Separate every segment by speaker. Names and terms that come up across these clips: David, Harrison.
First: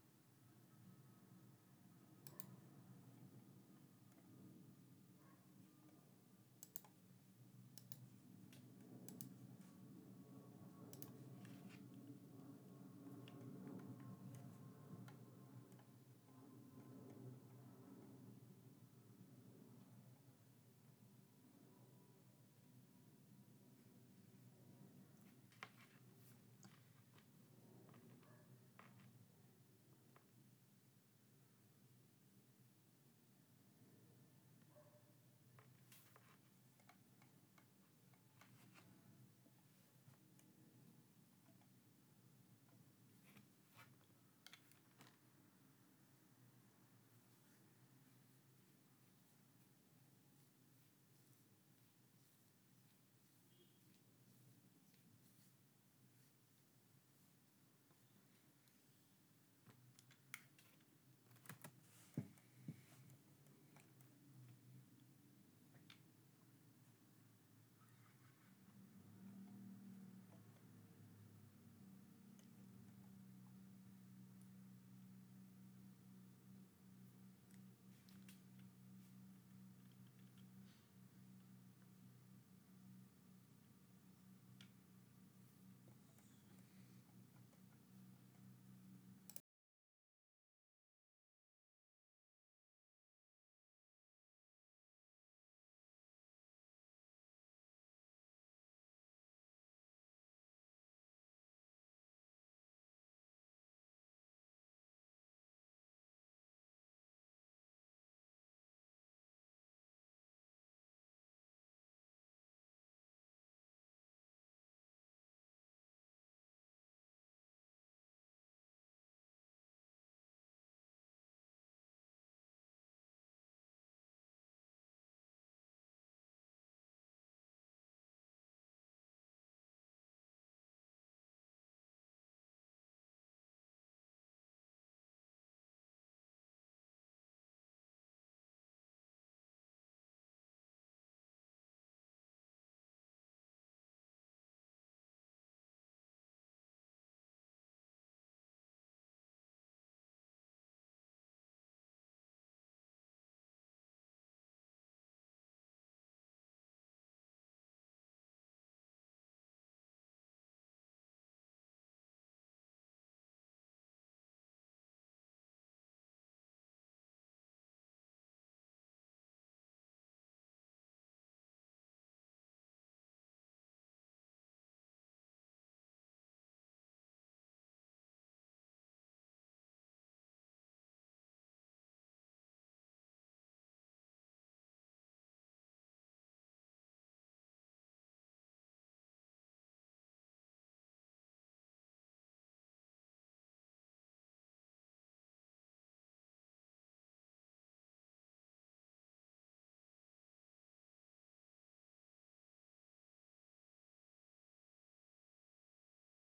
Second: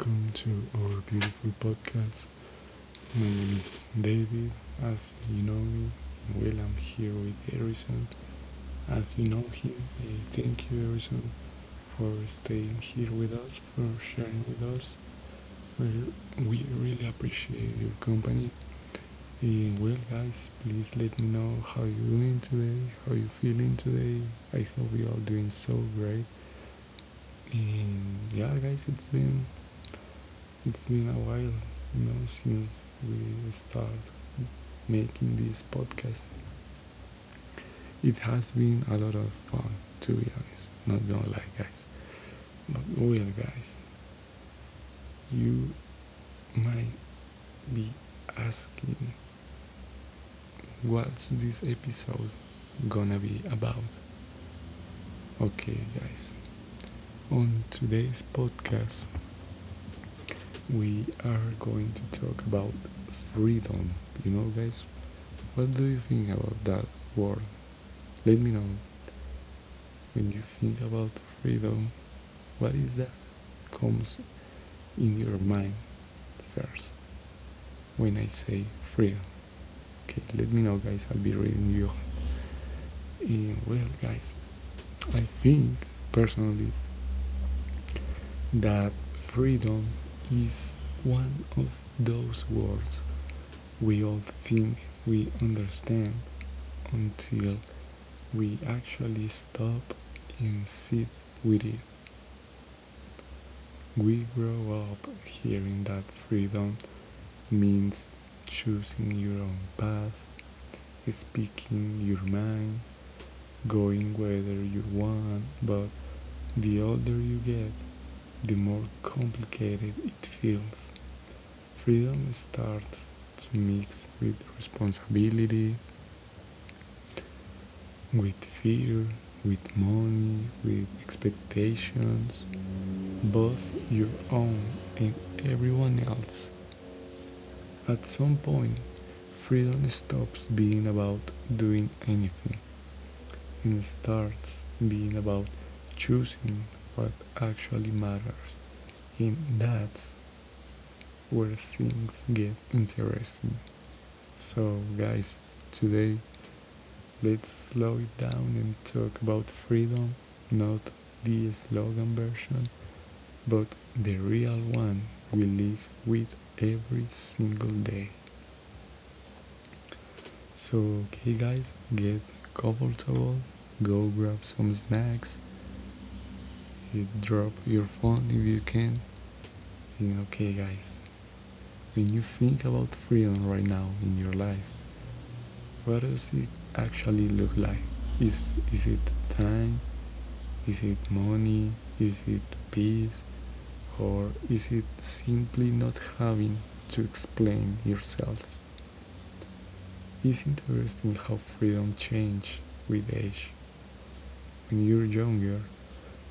Speaker 1: welcome to our beautiful podcast. My name is David. As you know me, well, I'm here with Harrison. As you know him, thank you, Harrison, for staying here with us, for sharing with us. We we really appreciate your company. And well, guys, please let me know how you're doing today, how you're feeling today. I hope you're all doing so great. And yeah, guys, it's been a while, you know, since we started making this podcast. It has been a lot of fun, to be honest. Not gonna lie, guys. But well, guys, you might be asking what's this episode gonna be about. Okay, guys, on today's podcast, we are going to talk about freedom. You know, guys, what do you think about that word? Let me know. When you think about freedom, what is that comes in your mind first when I say freedom? Okay, let me know, guys. I'll be reading you. Well, guys, I think personally that freedom is one of those words we all think we understand until we actually stop and sit with it. We grow up hearing that freedom means choosing your own path, speaking your mind, going whether you want, but the older you get, the more complicated it feels. Freedom starts to mix with responsibility, with fear, with money, with expectations, both your own and everyone else. At some point, freedom stops being about doing anything and starts being about choosing what actually matters. And that's where things get interesting. So, guys, today let's slow it down and talk about freedom, not the slogan version, but the real one we live with every single day. So, okay, guys, get comfortable, go grab some snacks, drop your phone if you can. And okay, guys, when you think about freedom right now in your life, what does it actually look like? Is it time? Is it money? Is it peace? Or is it simply not having to explain yourself? It's interesting how freedom changes with age. When you're younger,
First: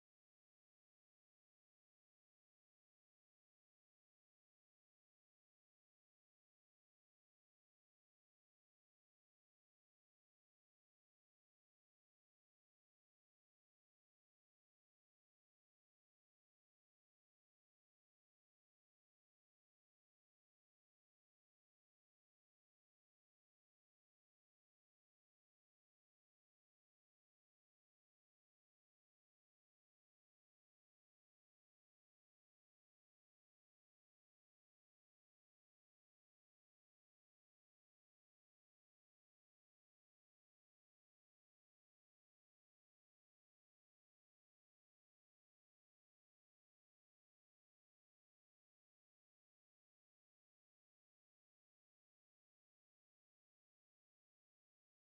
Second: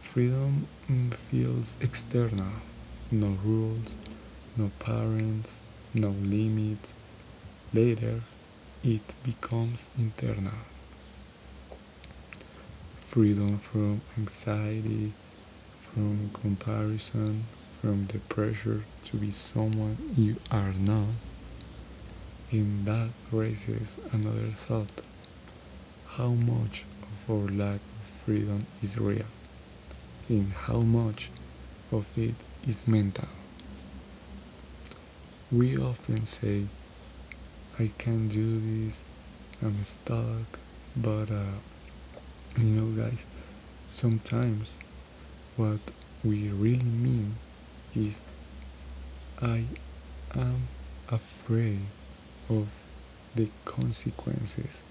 Speaker 1: freedom feels external. No rules, no parents, no limits. Later, it becomes internal. Freedom from anxiety, from comparison, from the pressure to be someone you are not. And that raises another thought: how much of our lack of freedom is real, in how much of it is mental? We often say, "I can't do this, I'm stuck," but you know, guys, sometimes what we really mean is, I am afraid of the consequences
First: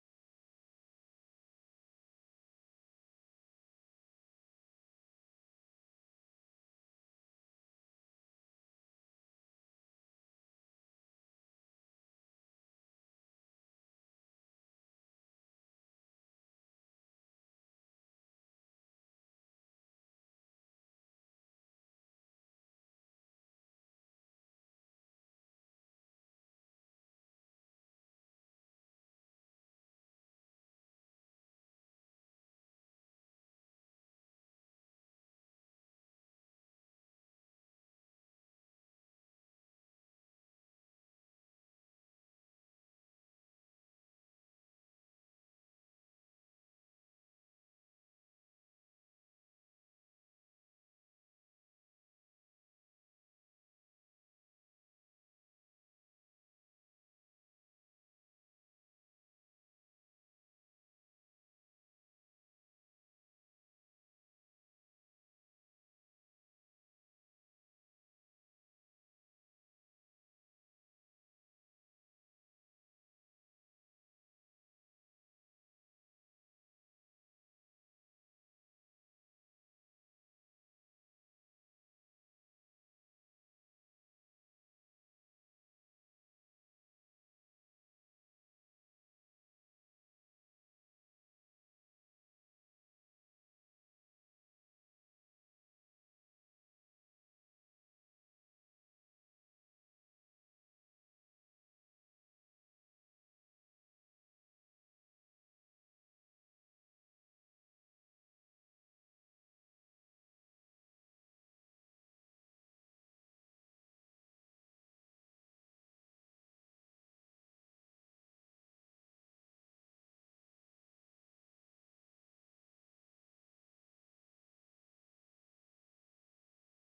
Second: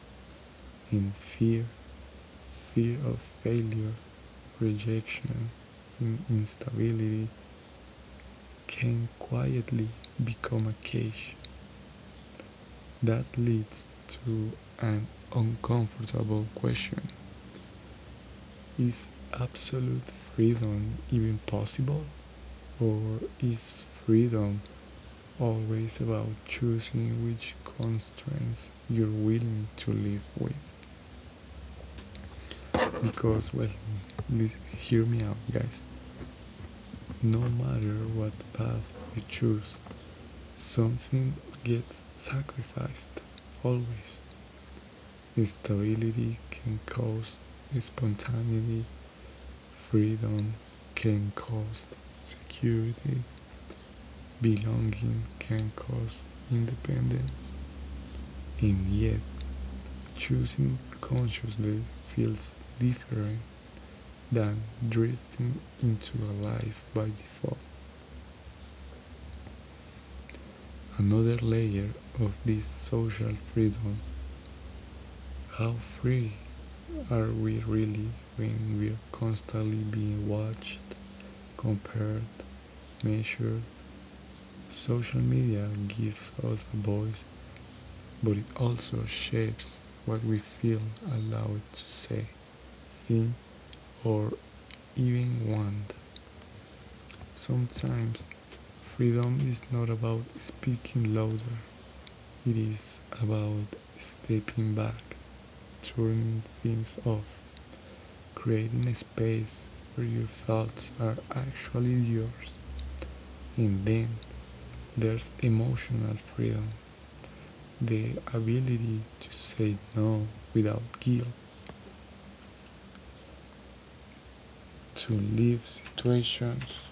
Speaker 1: in fear, fear of failure, rejection, in instability, can quietly become a cage. That leads to an uncomfortable question: is absolute freedom even possible? Or is freedom always about choosing which constraints you're willing to live with? Because, well, please hear me out, guys. No matter what path we choose, something gets sacrificed, always. Instability can cause spontaneity, freedom can cause security, belonging can cause independence, and yet choosing consciously feels different than drifting into a life by default. Another layer of this social freedom: how free are we really when we're constantly being watched, compared, measured? Social media gives us a voice, but it also shapes what we feel allowed to say, think, or even want. Sometimes freedom is not about speaking louder, it is about stepping back, turning things off, creating a space where your thoughts are actually yours. And then there's emotional freedom, the ability to say no without guilt, to leave situations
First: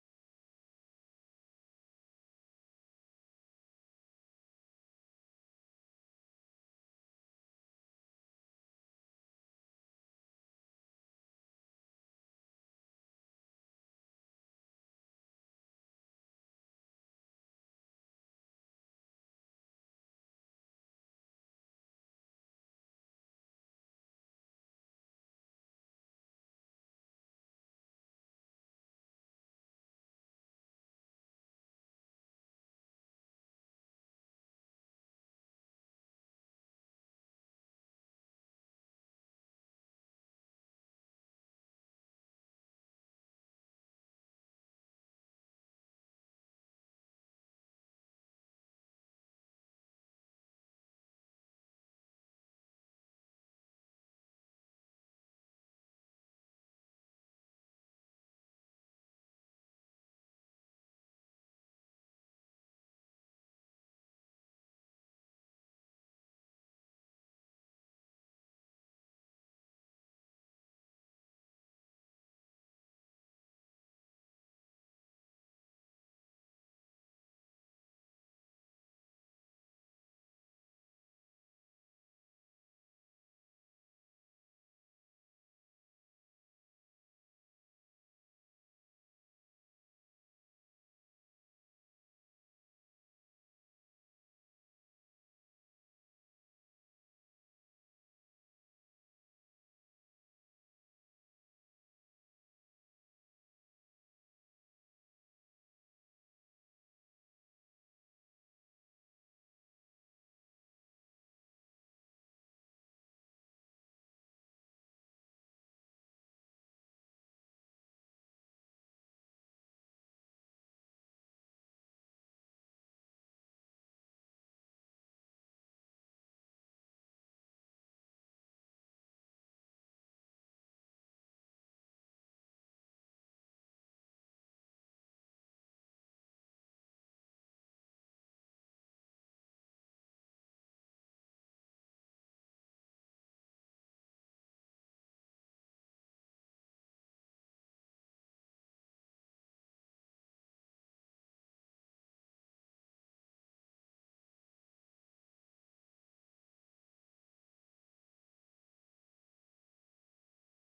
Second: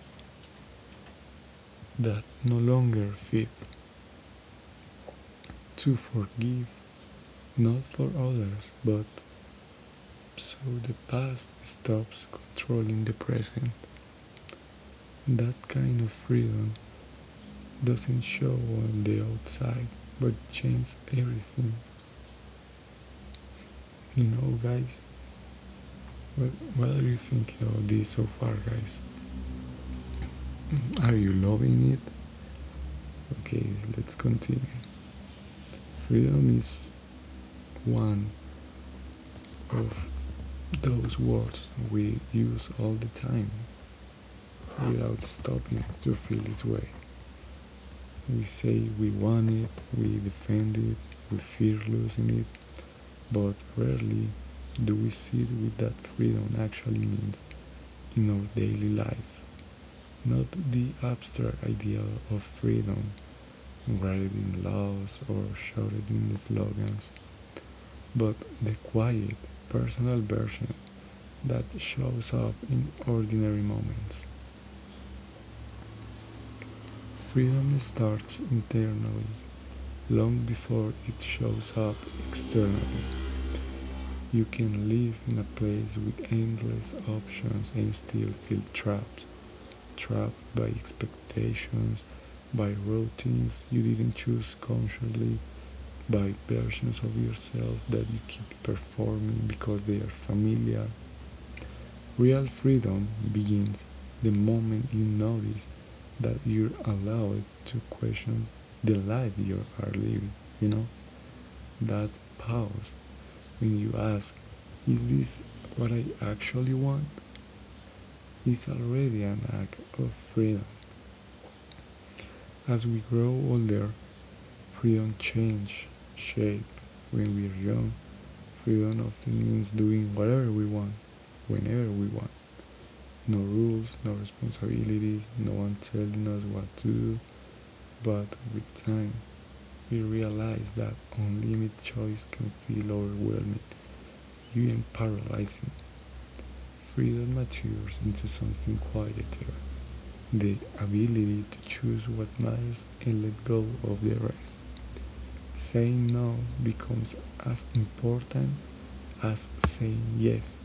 Speaker 1: that no longer fit, to forgive not for others, but so the past stops controlling the present. That kind of freedom doesn't show on the outside, but changes everything. You know, guys, what, what are you thinking of this so far, guys? Are you loving it? Okay, let's continue. Freedom is one of those words we use all the time without stopping to feel its way. We say we want it, we defend it, we fear losing it, but rarely do we see what that freedom actually means in our daily lives. Not the abstract idea of freedom, written in laws or shouted in slogans, but the quiet, personal version that shows up in ordinary moments. Freedom starts internally long before it shows up externally. You can live in a place with endless options and still feel trapped. Trapped by expectations, by routines you didn't choose consciously, by versions of yourself that you keep performing because they are familiar. Real freedom begins the moment you notice that you're allowed to question the life you are living, you know? That pause when you ask, "Is this what I actually want?" is already an act of freedom. As we grow older, freedom changes shape. When we're young, freedom often means doing whatever we want, whenever we want. No rules, no responsibilities, no one telling us what to do. But with time, we realize that unlimited choice can feel overwhelming, even paralyzing. Freedom matures into something quieter: the ability to choose what matters and let go of the rest. Saying no becomes as important as saying yes.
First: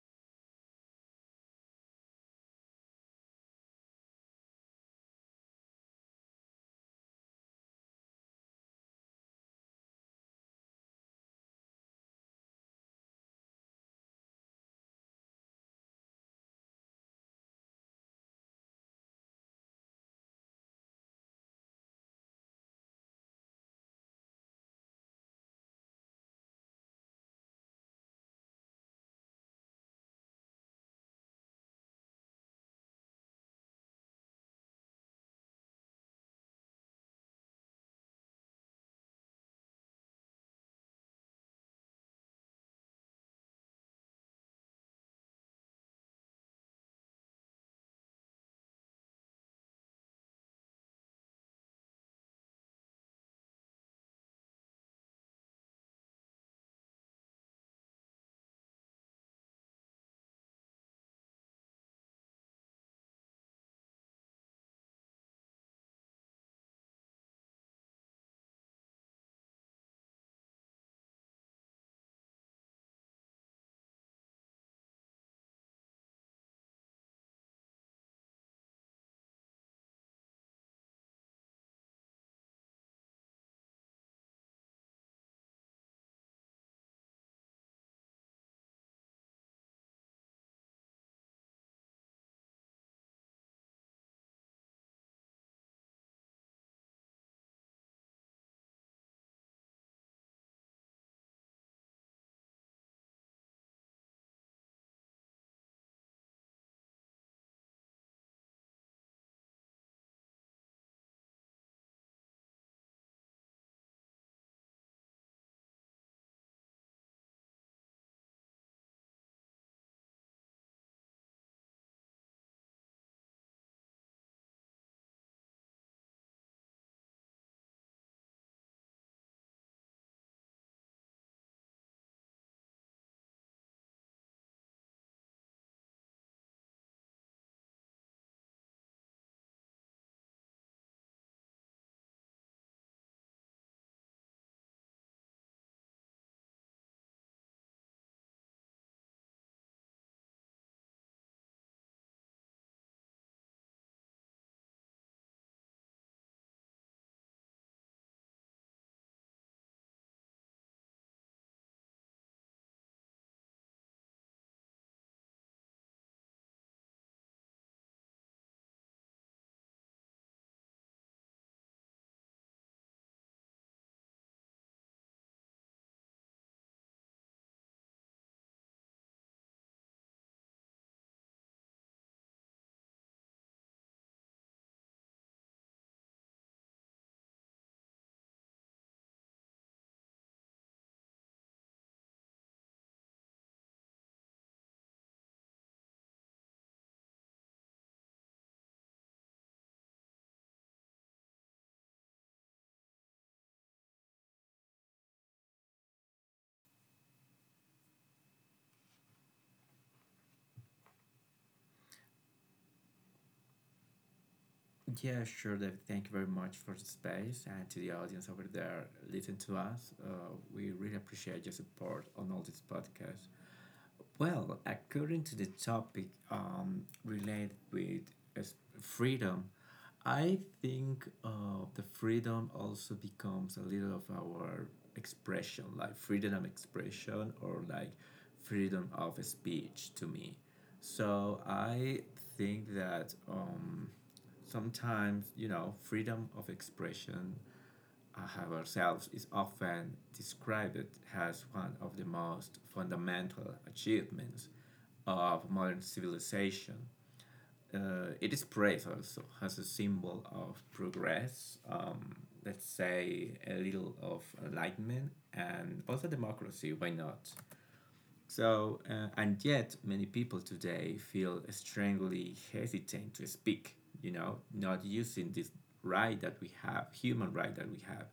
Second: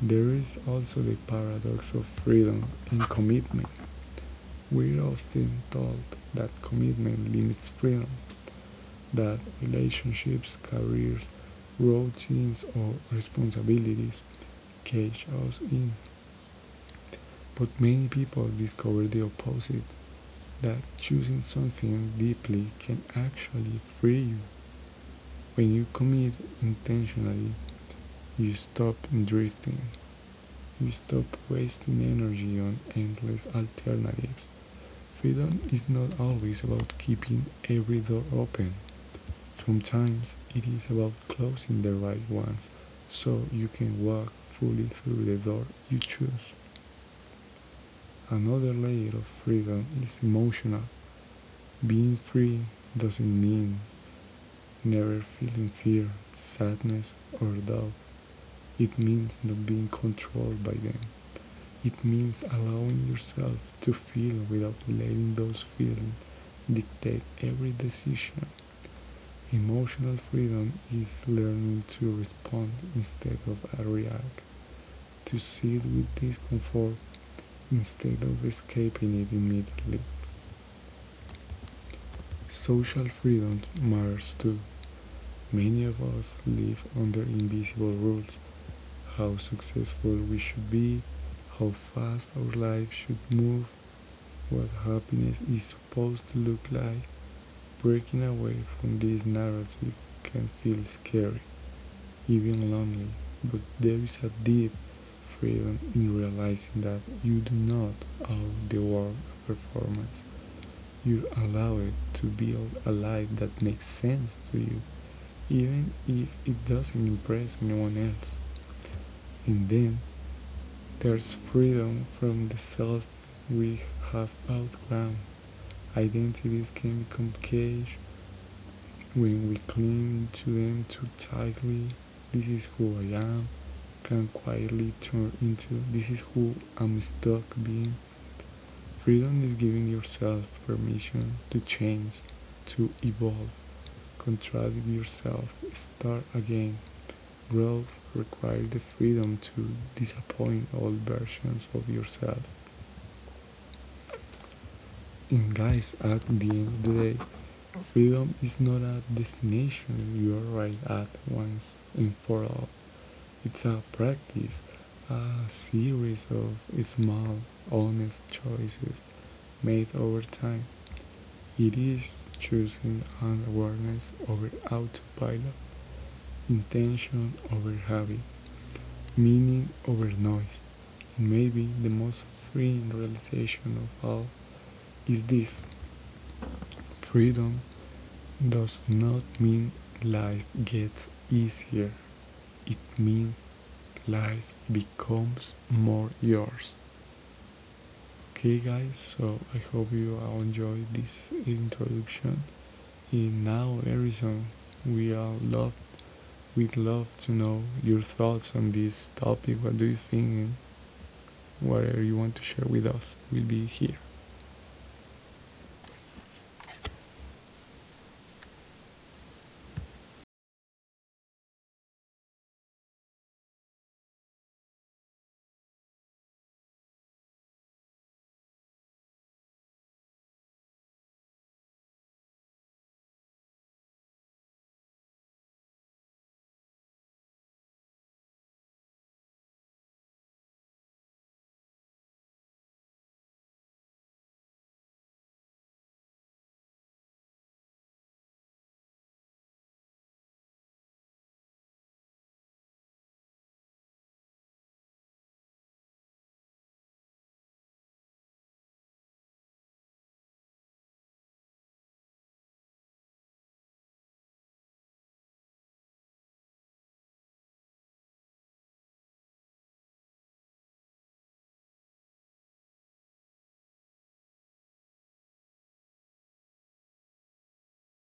Speaker 1: There is also the paradox of freedom and commitment. We're often told that commitment limits freedom, that relationships, careers, routines, or responsibilities cage us in. But many people discover the opposite, that choosing something deeply can actually free you. When you commit intentionally, you stop drifting. You stop wasting energy on endless alternatives. Freedom is not always about keeping every door open. Sometimes it is about closing the right ones so you can walk fully through the door you choose. Another layer of freedom is emotional. Being free doesn't mean never feeling fear, sadness, or doubt. It means not being controlled by them. It means allowing yourself to feel without letting those feelings dictate every decision. Emotional freedom is learning to respond instead of react, to sit with discomfort instead of escaping it immediately. Social freedom matters too. Many of us live under invisible rules: how successful we should be, how fast our life should move, what happiness is supposed to look like. Breaking away from this narrative can feel scary, even lonely, but there is a deep freedom in realizing that you do not owe the world a performance. You allow it to build a life that makes sense to you, even if it doesn't impress anyone else. And then there's freedom from the self we have outgrown. Identities can become caged when we cling to them too tightly. "This is who I am" can quietly turn into "This is who I'm stuck being." Freedom is giving yourself permission to change, to evolve, contradict yourself, start again. Growth requires the freedom to disappoint all versions of yourself. And guys, at the end of the day, freedom is not a destination you arrive at once and for all. It's a practice, a series of small, honest choices made over time. It is choosing an awareness over autopilot, intention over habit, meaning over noise. And maybe the most freeing realization of all is this: freedom does not mean life gets easier, it means life becomes more yours. Okay, guys, so I hope you all enjoyed this introduction. In now, Harrison, we all love, we'd love to know your thoughts on this topic. What do you think? And whatever you want to share with us, we'll be here.
Speaker 2: Yeah, sure, David. Thank you very much for the space and to the audience over there listening to us. We really appreciate your support on all these podcasts. Well, according to the topic related with freedom, I think the freedom also becomes a little of our expression, like freedom of expression or like freedom of speech to me. So I think that sometimes, you know, freedom of expression have ourselves is often described as one of the most fundamental achievements of modern civilization. It is praised also as a symbol of progress, let's say a little of enlightenment, and also democracy, why not? So, and yet many people today feel strangely hesitant to speak, you know, not using this right that we have, human right that we have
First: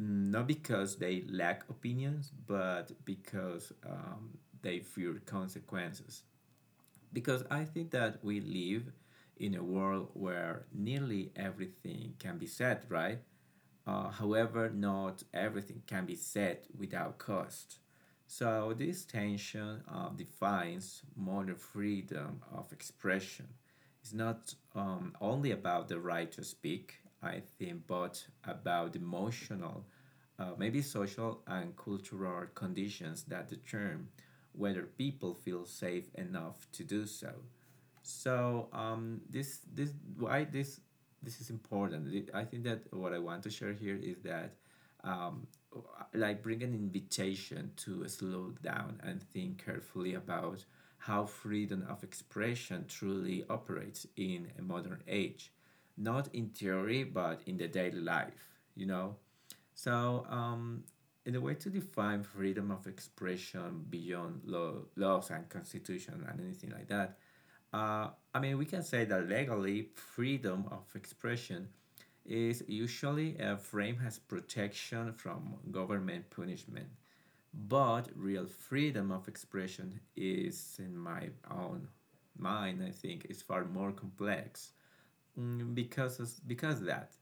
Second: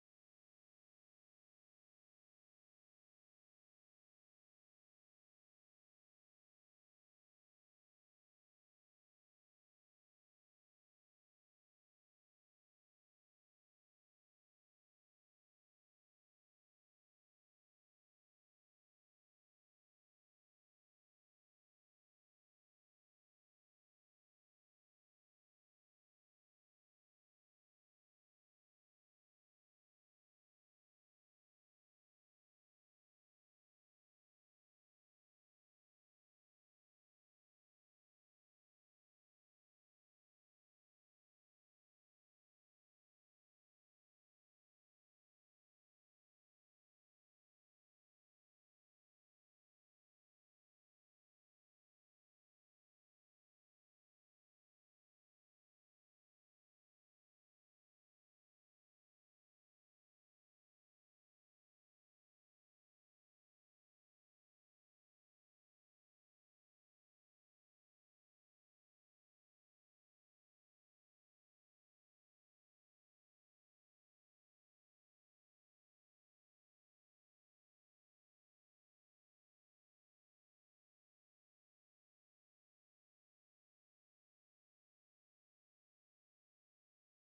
Speaker 2: not because they lack opinions, but because they fear consequences. Because I think that we live in a world where nearly everything can be said, right? However, not everything can be said without cost. So, this tension defines modern freedom of expression. It's not only about the right to speak, I think, but about emotional, maybe social and cultural conditions that determine whether people feel safe enough to do so. So this why this is important. I think that what I want to share here is that um, like bring an invitation to slow down and think carefully about how freedom of expression truly operates in a modern age, not in theory but in the daily life. You know, so in a way to define freedom of expression beyond law, laws and constitution and anything like that uh, I mean, we can say that legally, freedom of expression is usually a frame as protection from government punishment. But real freedom of expression is, in my own mind, I think, is far more complex. Because that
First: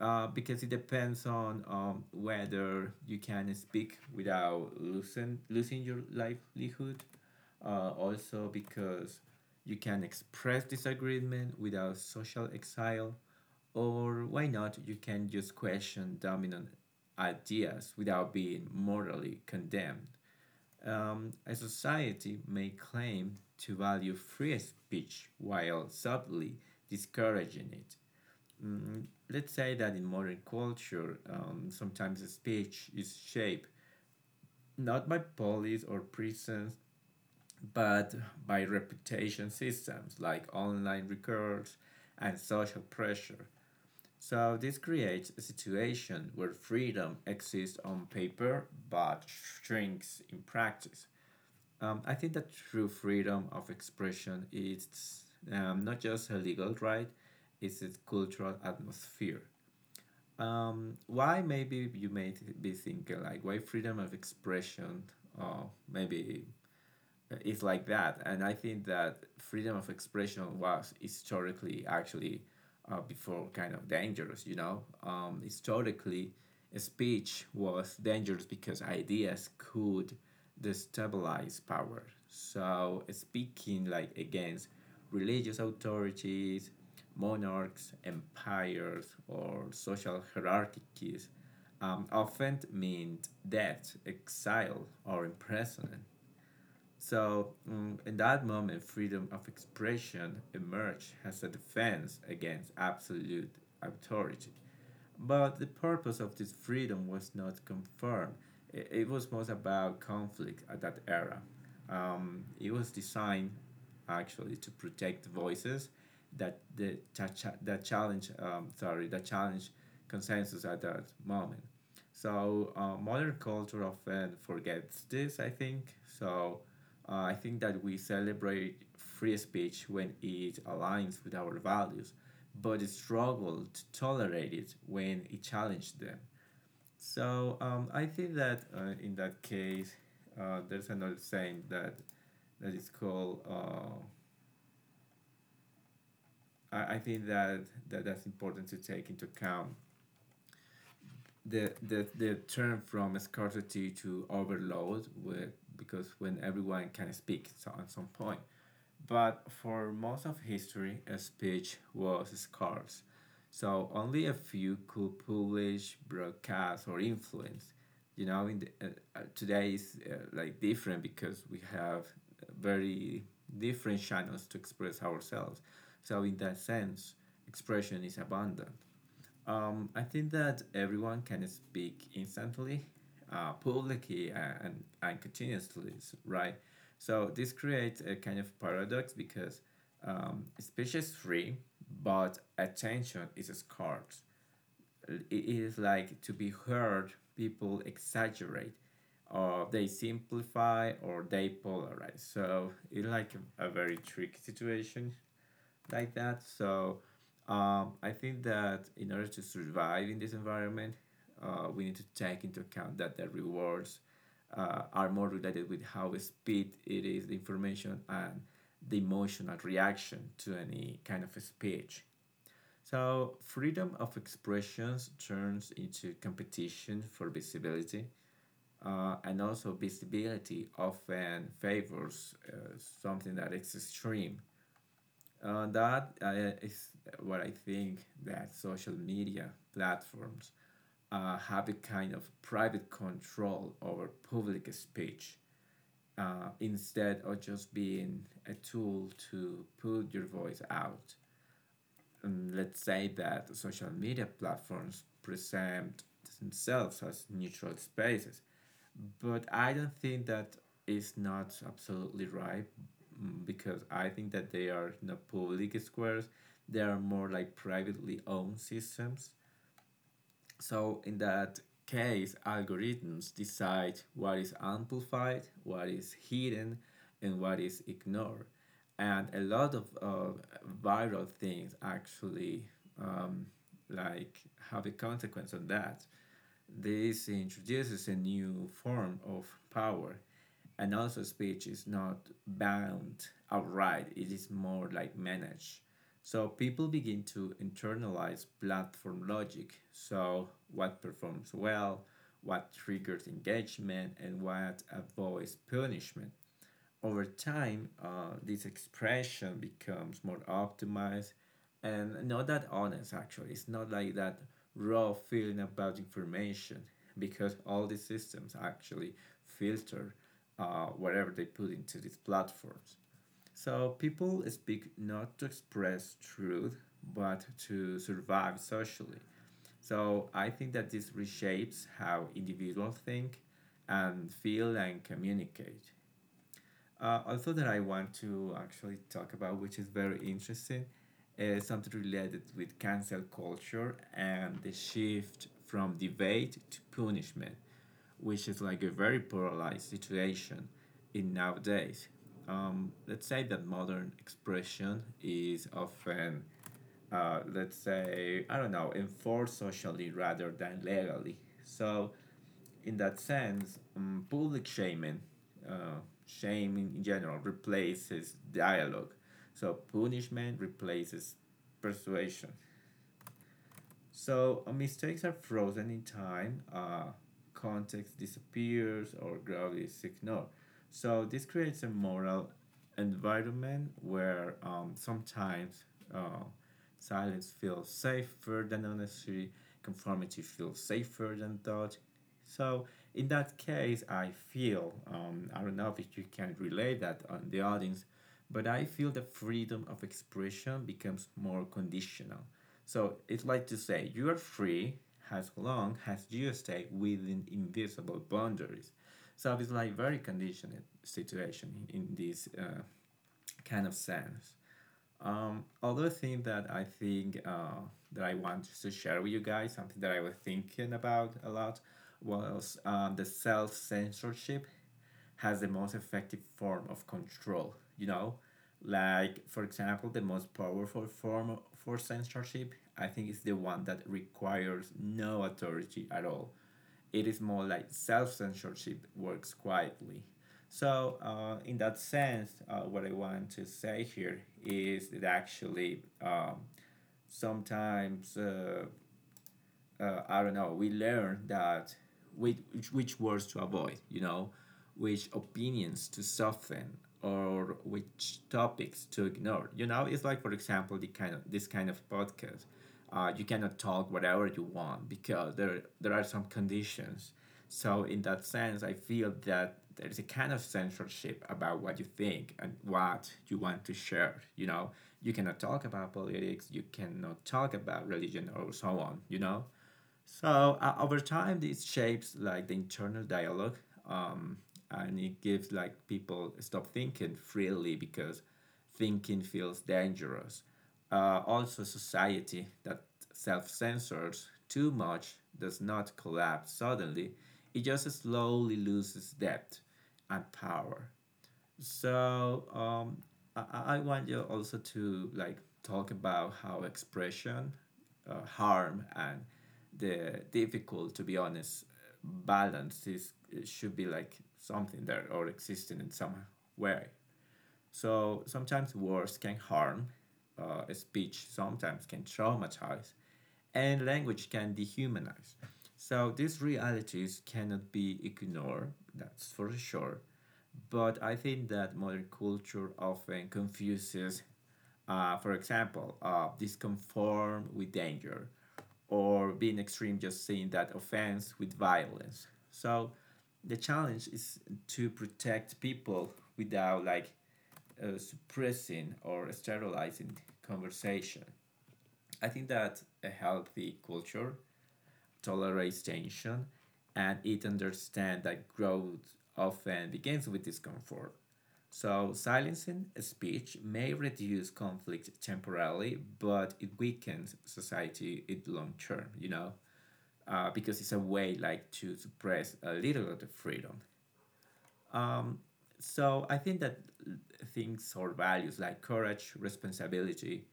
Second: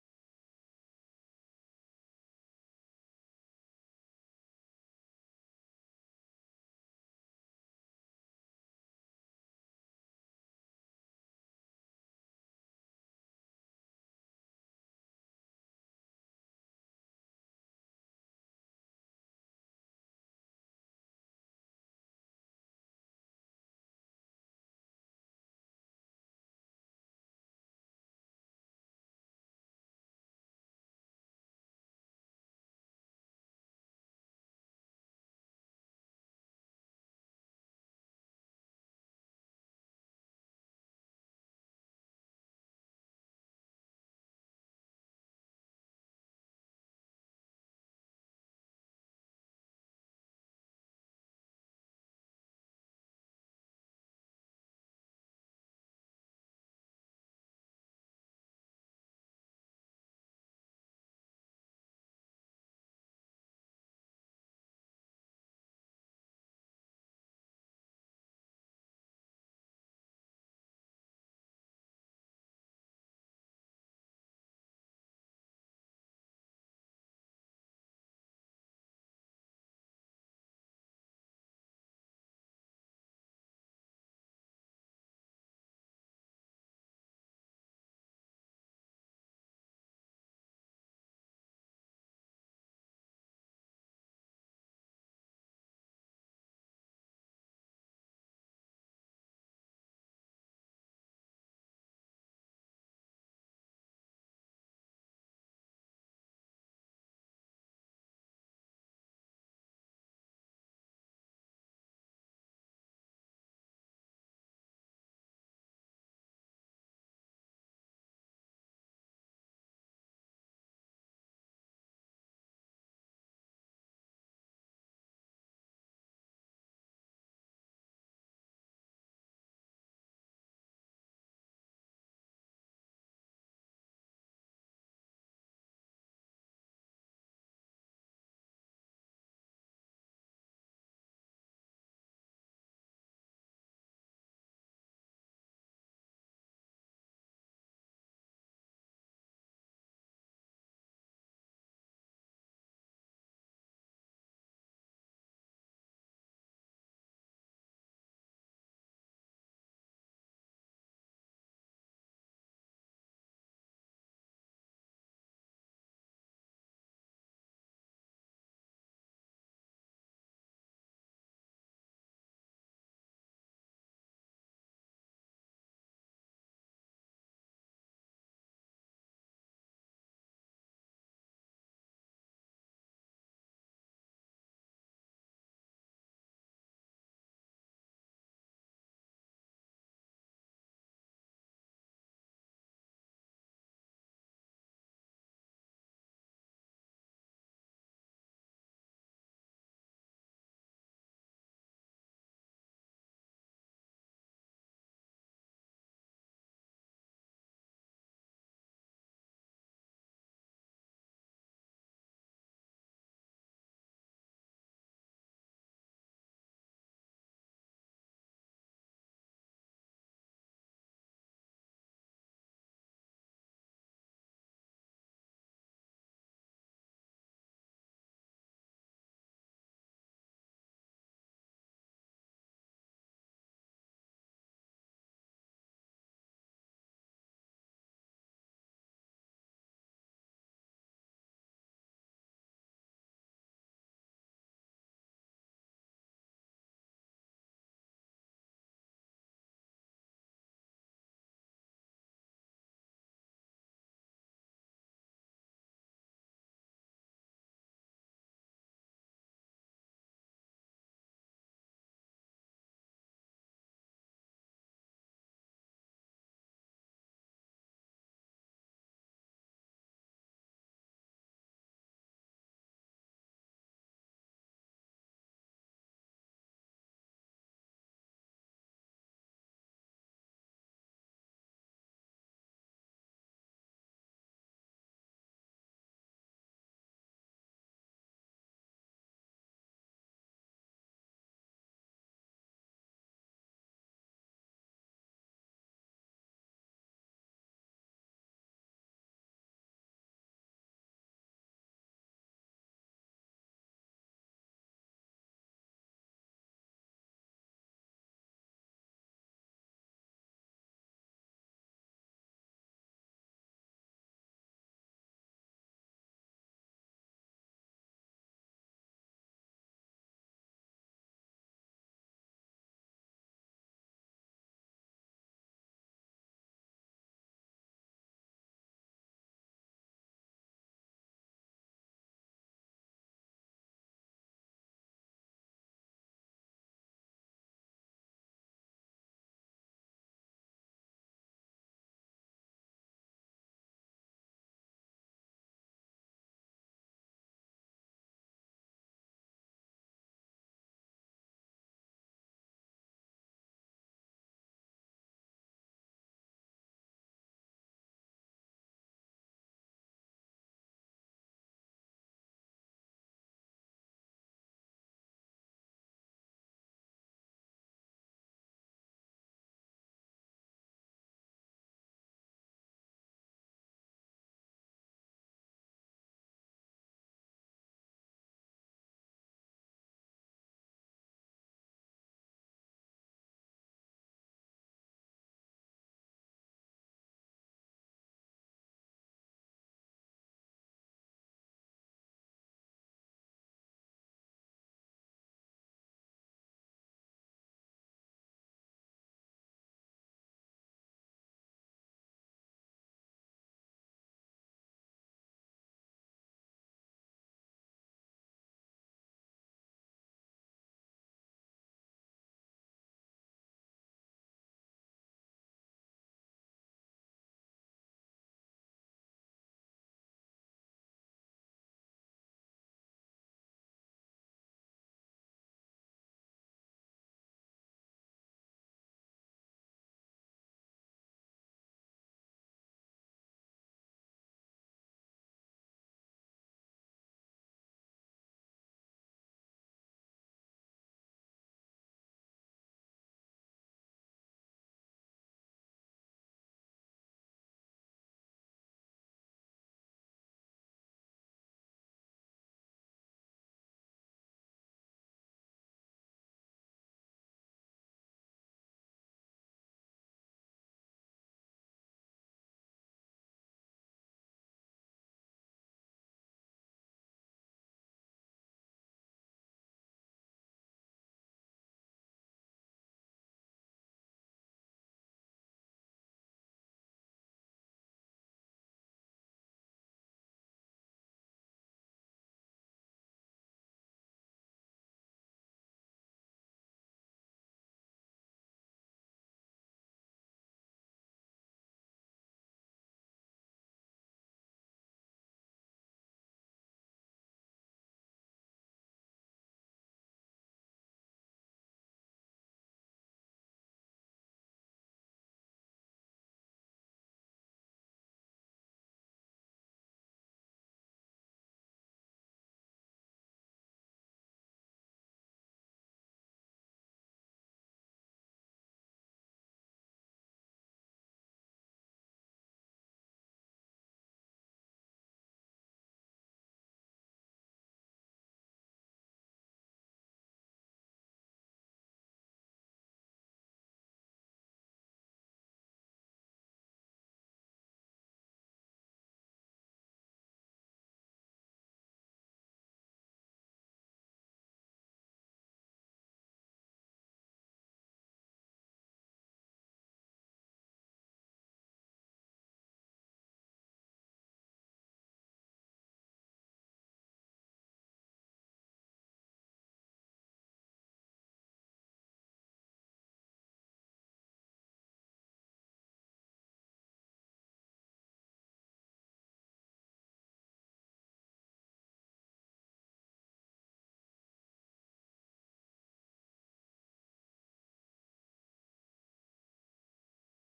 Speaker 2: because it depends on whether you can speak without losing your livelihood, also because you can express disagreement without social exile, or why not, you can just question dominant ideas without being morally condemned. A society may claim to value free speech while subtly discouraging it. Mm, let's say that in modern culture, sometimes speech is shaped not by police or prisons, but by reputation systems like online records and social pressure. So this creates a situation where freedom exists on paper but shrinks in practice. I think that true freedom of expression is not just a legal right, it's a cultural atmosphere. Why maybe you may be thinking like why freedom of expression or maybe is like that, and I think that freedom of expression was historically actually before kind of dangerous. You know, historically, speech was dangerous because ideas could destabilize power. So speaking like against religious authorities, monarchs, empires, or social hierarchies often meant death, exile, or imprisonment. So, in that moment, freedom of expression emerged as a defense against absolute authority. But the purpose of this freedom was not confirmed. It was most about conflict at that era. It was designed actually to protect voices that the that challenge sorry that challenge consensus at that moment. So modern culture often forgets this. I think so. I think that we celebrate free speech when it aligns with our values but struggled to tolerate it when it challenged them. So I think that in that case, there's another saying that that is called. I think that, that's important to take into account. The turn from scarcity to overload with, because when everyone can speak so at some point but for most of history, speech was scarce, so only a few could publish, broadcast, or influence. You know, in the today is like different because we have very different channels to express ourselves. So in that sense, expression is abundant. I think that everyone can speak instantly, publicly, and continuously, right? So this creates a kind of paradox because speech is free, but attention is scarce. It is like to be heard, people exaggerate, or they simplify, or they polarize. So it's like a very tricky situation like that. So I think that in order to survive in this environment, we need to take into account that the rewards are more related with how speed it is, the information, and the emotional reaction to any kind of a speech. So, freedom of expressions turns into competition for visibility, and also visibility often favors something that is extreme that is what I think that social media platforms have a kind of private control over public speech, instead of just being a tool to put your voice out. And let's say that social media platforms present themselves as neutral spaces but I don't think that is not absolutely right. Because I think that they are not public squares. They are more like privately owned systems. So in that case, algorithms decide what is amplified, what is hidden, and what is ignored. And a lot of viral things actually um, like have a consequence on that. This introduces a new form of power, and also speech is not bound outright, it is more like managed. So people begin to internalize platform logic. So what performs well, what triggers engagement, and what avoids punishment. Over time, this expression becomes more optimized and not that honest, actually. It's not like that raw feeling about information because all these systems actually filter whatever they put into these platforms. So people speak not to express truth, but to survive socially. So I think that this reshapes how individuals think and feel and communicate. Also, that I want to actually talk about, which is very interesting, is something related with cancel culture and the shift from debate to punishment, which is like a very polarized situation in nowadays. Let's say that modern expression is often, let's say, I don't know, enforced socially rather than legally. So in that sense, public shaming, uh, shame in general, replaces dialogue. So punishment replaces persuasion. So mistakes are frozen in time. Context disappears or gravity is ignored. So this creates a moral environment where sometimes uh, silence feels safer than honesty, conformity feels safer than thought. So in that case, I feel I don't know if you can relate that on the audience, but I feel the freedom of expression becomes more conditional. So it's like to say you are free as long as you stay within invisible boundaries. So it's like very conditioned situation in this kind of sense. Other thing that I think that I want to share with you guys, something that I was thinking about a lot, was the self censorship has the most effective form of control, you know? Like, for example, the most powerful form for censorship, I think, is the one that requires no authority at all. It is more like self censorship works quietly. So, in that sense, what I want to say here is that actually sometimes I don't know, we learn that which, which words to avoid, you know, which opinions to soften or which topics to ignore. You know, it's like for example the kind of this kind of podcast. You cannot talk whatever you want because there are some conditions. So in that sense, I feel that there is a kind of censorship about what you think and what you want to share. You know, you cannot talk about politics, you cannot talk about religion or so on. You know, so over time, this shapes like the internal dialogue, um, and it gives like people stop thinking freely because thinking feels dangerous. Also, society that self-censors too much does not collapse suddenly; it just slowly loses depth and power. So I want you also to like talk about how expression, harm, and the difficult, to be honest, balance is should be like something there or existing in some way. So sometimes words can harm a speech, sometimes can traumatize, and language can dehumanize. So these realities cannot be ignored, that's for sure. But I think that modern culture often confuses, for example, disconform with danger, or being extreme just saying that offense with violence. So the challenge is to protect people without like suppressing or sterilizing conversation. I think that a healthy culture tolerates tension and it understands that growth often begins with discomfort. So, silencing a speech may reduce conflict temporarily, but it weakens society in long term, you know, because it's a way like to suppress a little of the freedom. So I think that things or values like courage, responsibility,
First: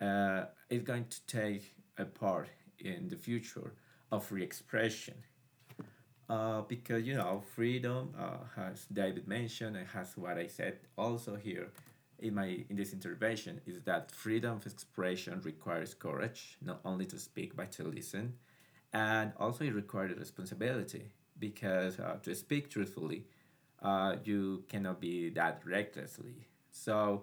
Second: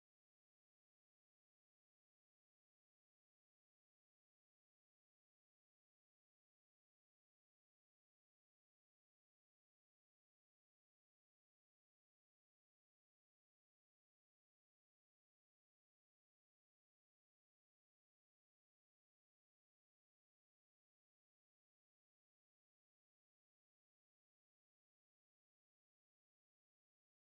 Speaker 2: uh, is going to take a part in the future of re-expression, because you know, freedom, as David mentioned, and as what I said also here in my in this intervention, is that freedom of expression requires courage, not only to speak but to listen, and also it requires responsibility because to speak truthfully, you cannot be that recklessly. So,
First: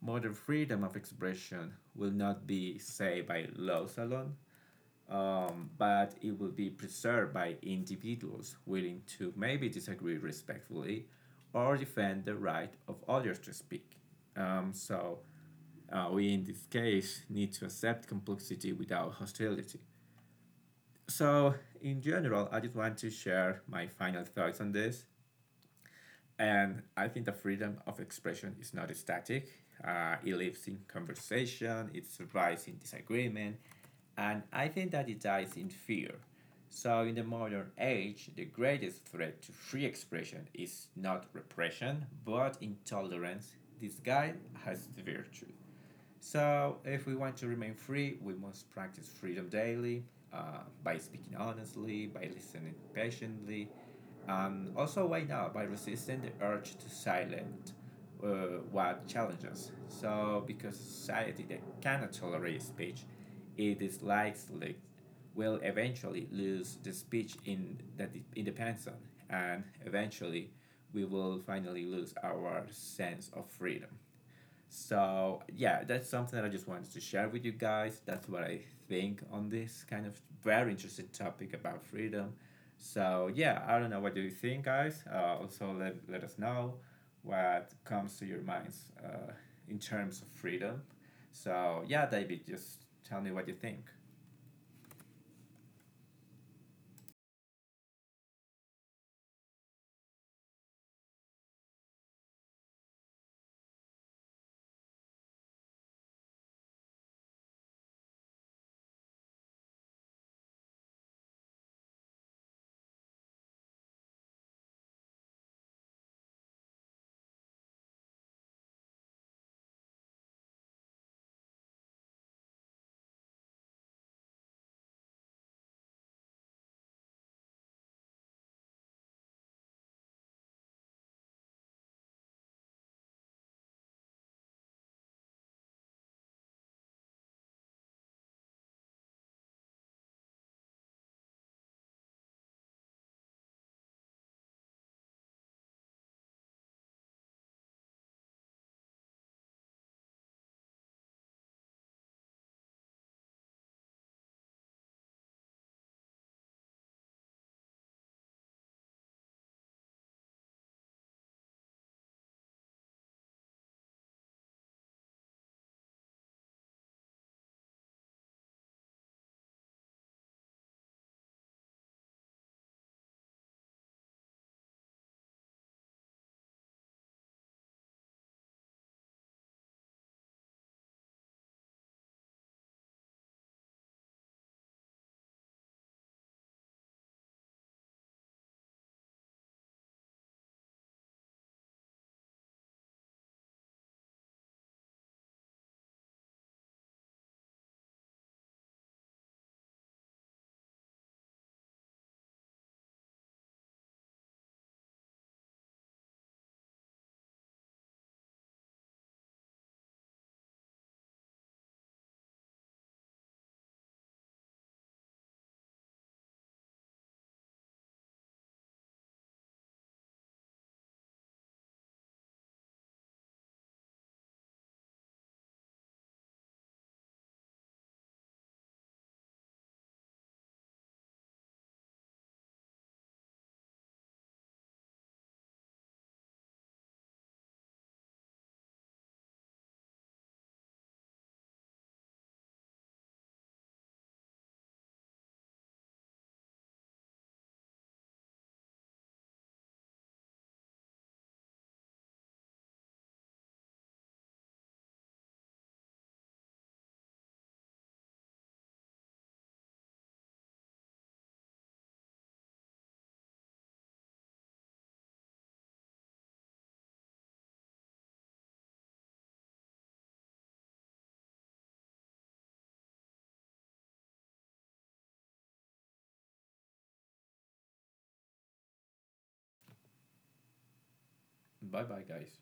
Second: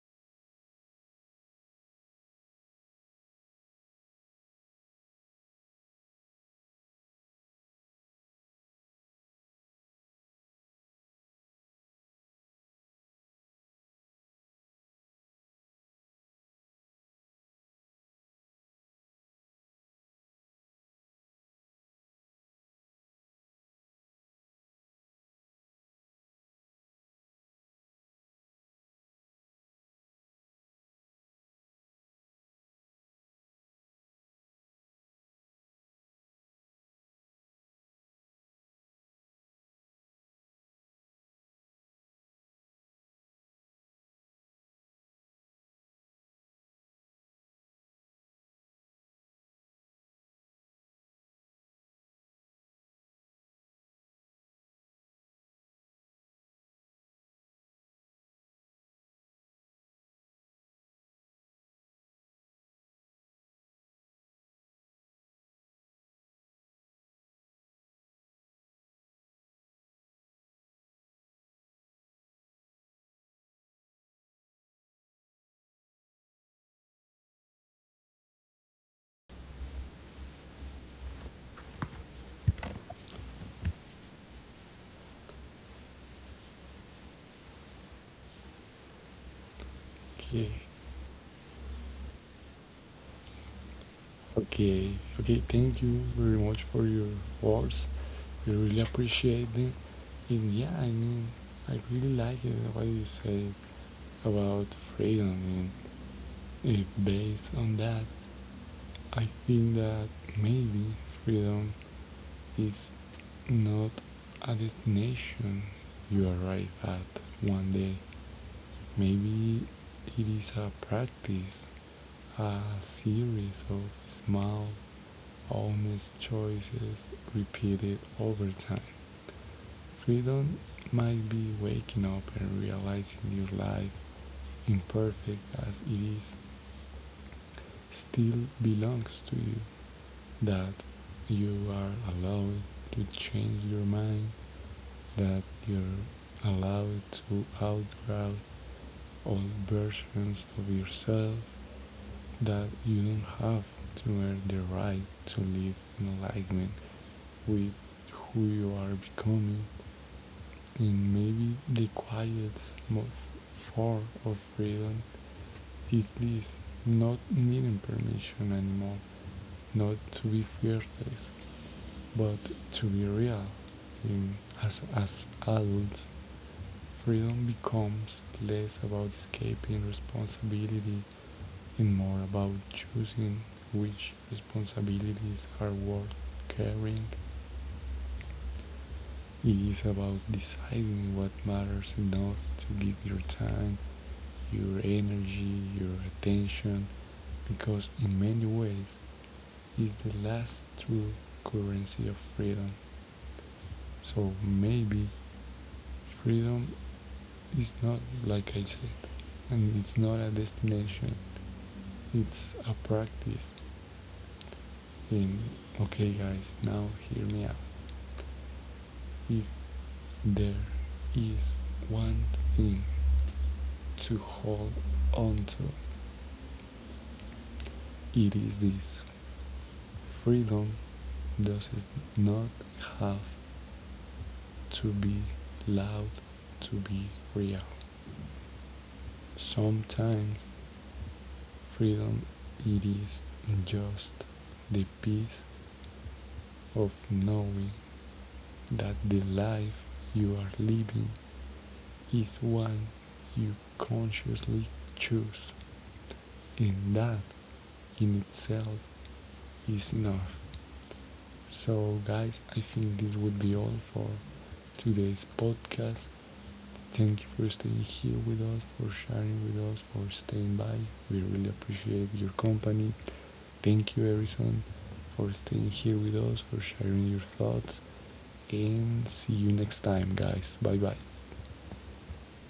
Speaker 2: modern freedom of expression will not be saved by laws alone, but it will be preserved by individuals willing to maybe disagree respectfully or defend the right of others to speak. So, we in this case need to accept complexity without hostility. So, in general, I just want to share my final thoughts on this. And I think the freedom of expression is not static. It lives in conversation, it survives in disagreement, and I think that it dies in fear. So, in the modern age, the greatest threat to free expression is not repression, but intolerance. This guy has the virtue. So, if we want to remain free, we must practice freedom daily by speaking honestly, by listening patiently, and also why not by resisting the urge to silence what challenges. So, because society that cannot tolerate speech, it dislikes like will eventually lose the speech in that it depends on, and eventually we will finally lose our sense of freedom. So yeah, that's something that I just wanted to share with you guys. That's what I think on this kind of very interesting topic about freedom. So yeah, I don't know. What do you think, guys? Also, let us know what comes to your minds in terms of
Speaker 1: Okay,
Speaker 2: freedom. So yeah, David, just tell me what you think.
Speaker 1: okay, okay. Thank you very much for your words. We really appreciate them. And yeah, I mean, I really like it what you said about freedom, and based on that, I think that maybe freedom is not a destination you arrive at one day. Maybe it is a practice, a series of small, honest choices repeated over time. Freedom might be waking up and realizing your life, imperfect as it is, still belongs to you, that you are allowed to change your mind, that you're allowed to outgrow all versions of yourself, that you don't have to earn the right to live in alignment with who you are becoming, and maybe the quiet form of freedom it is this: not needing permission anymore, not to be fearless, but to be real. In, as adults, freedom becomes less about escaping responsibility and more about choosing which responsibilities are worth carrying. It is about deciding what matters enough to give your time, your energy, your attention, because in many ways is the last true currency of freedom. So maybe freedom is not, like I said, and it's not a destination, it's a practice. And okay, guys, now hear me out. If there is one thing to hold on to, it is this: freedom does not have to be loud to be real. Sometimes freedom it is just the peace of knowing that the life you are living is one you consciously choose, and that in itself is enough. So, guys, I think this would be all for today's podcast. Thank you for staying here with us, for sharing with us, for staying by. We really appreciate your company. Thank you, Harrison, for staying here with us, for sharing your thoughts. And see you next time, guys. Bye bye.
Speaker 2: Bye bye, guys.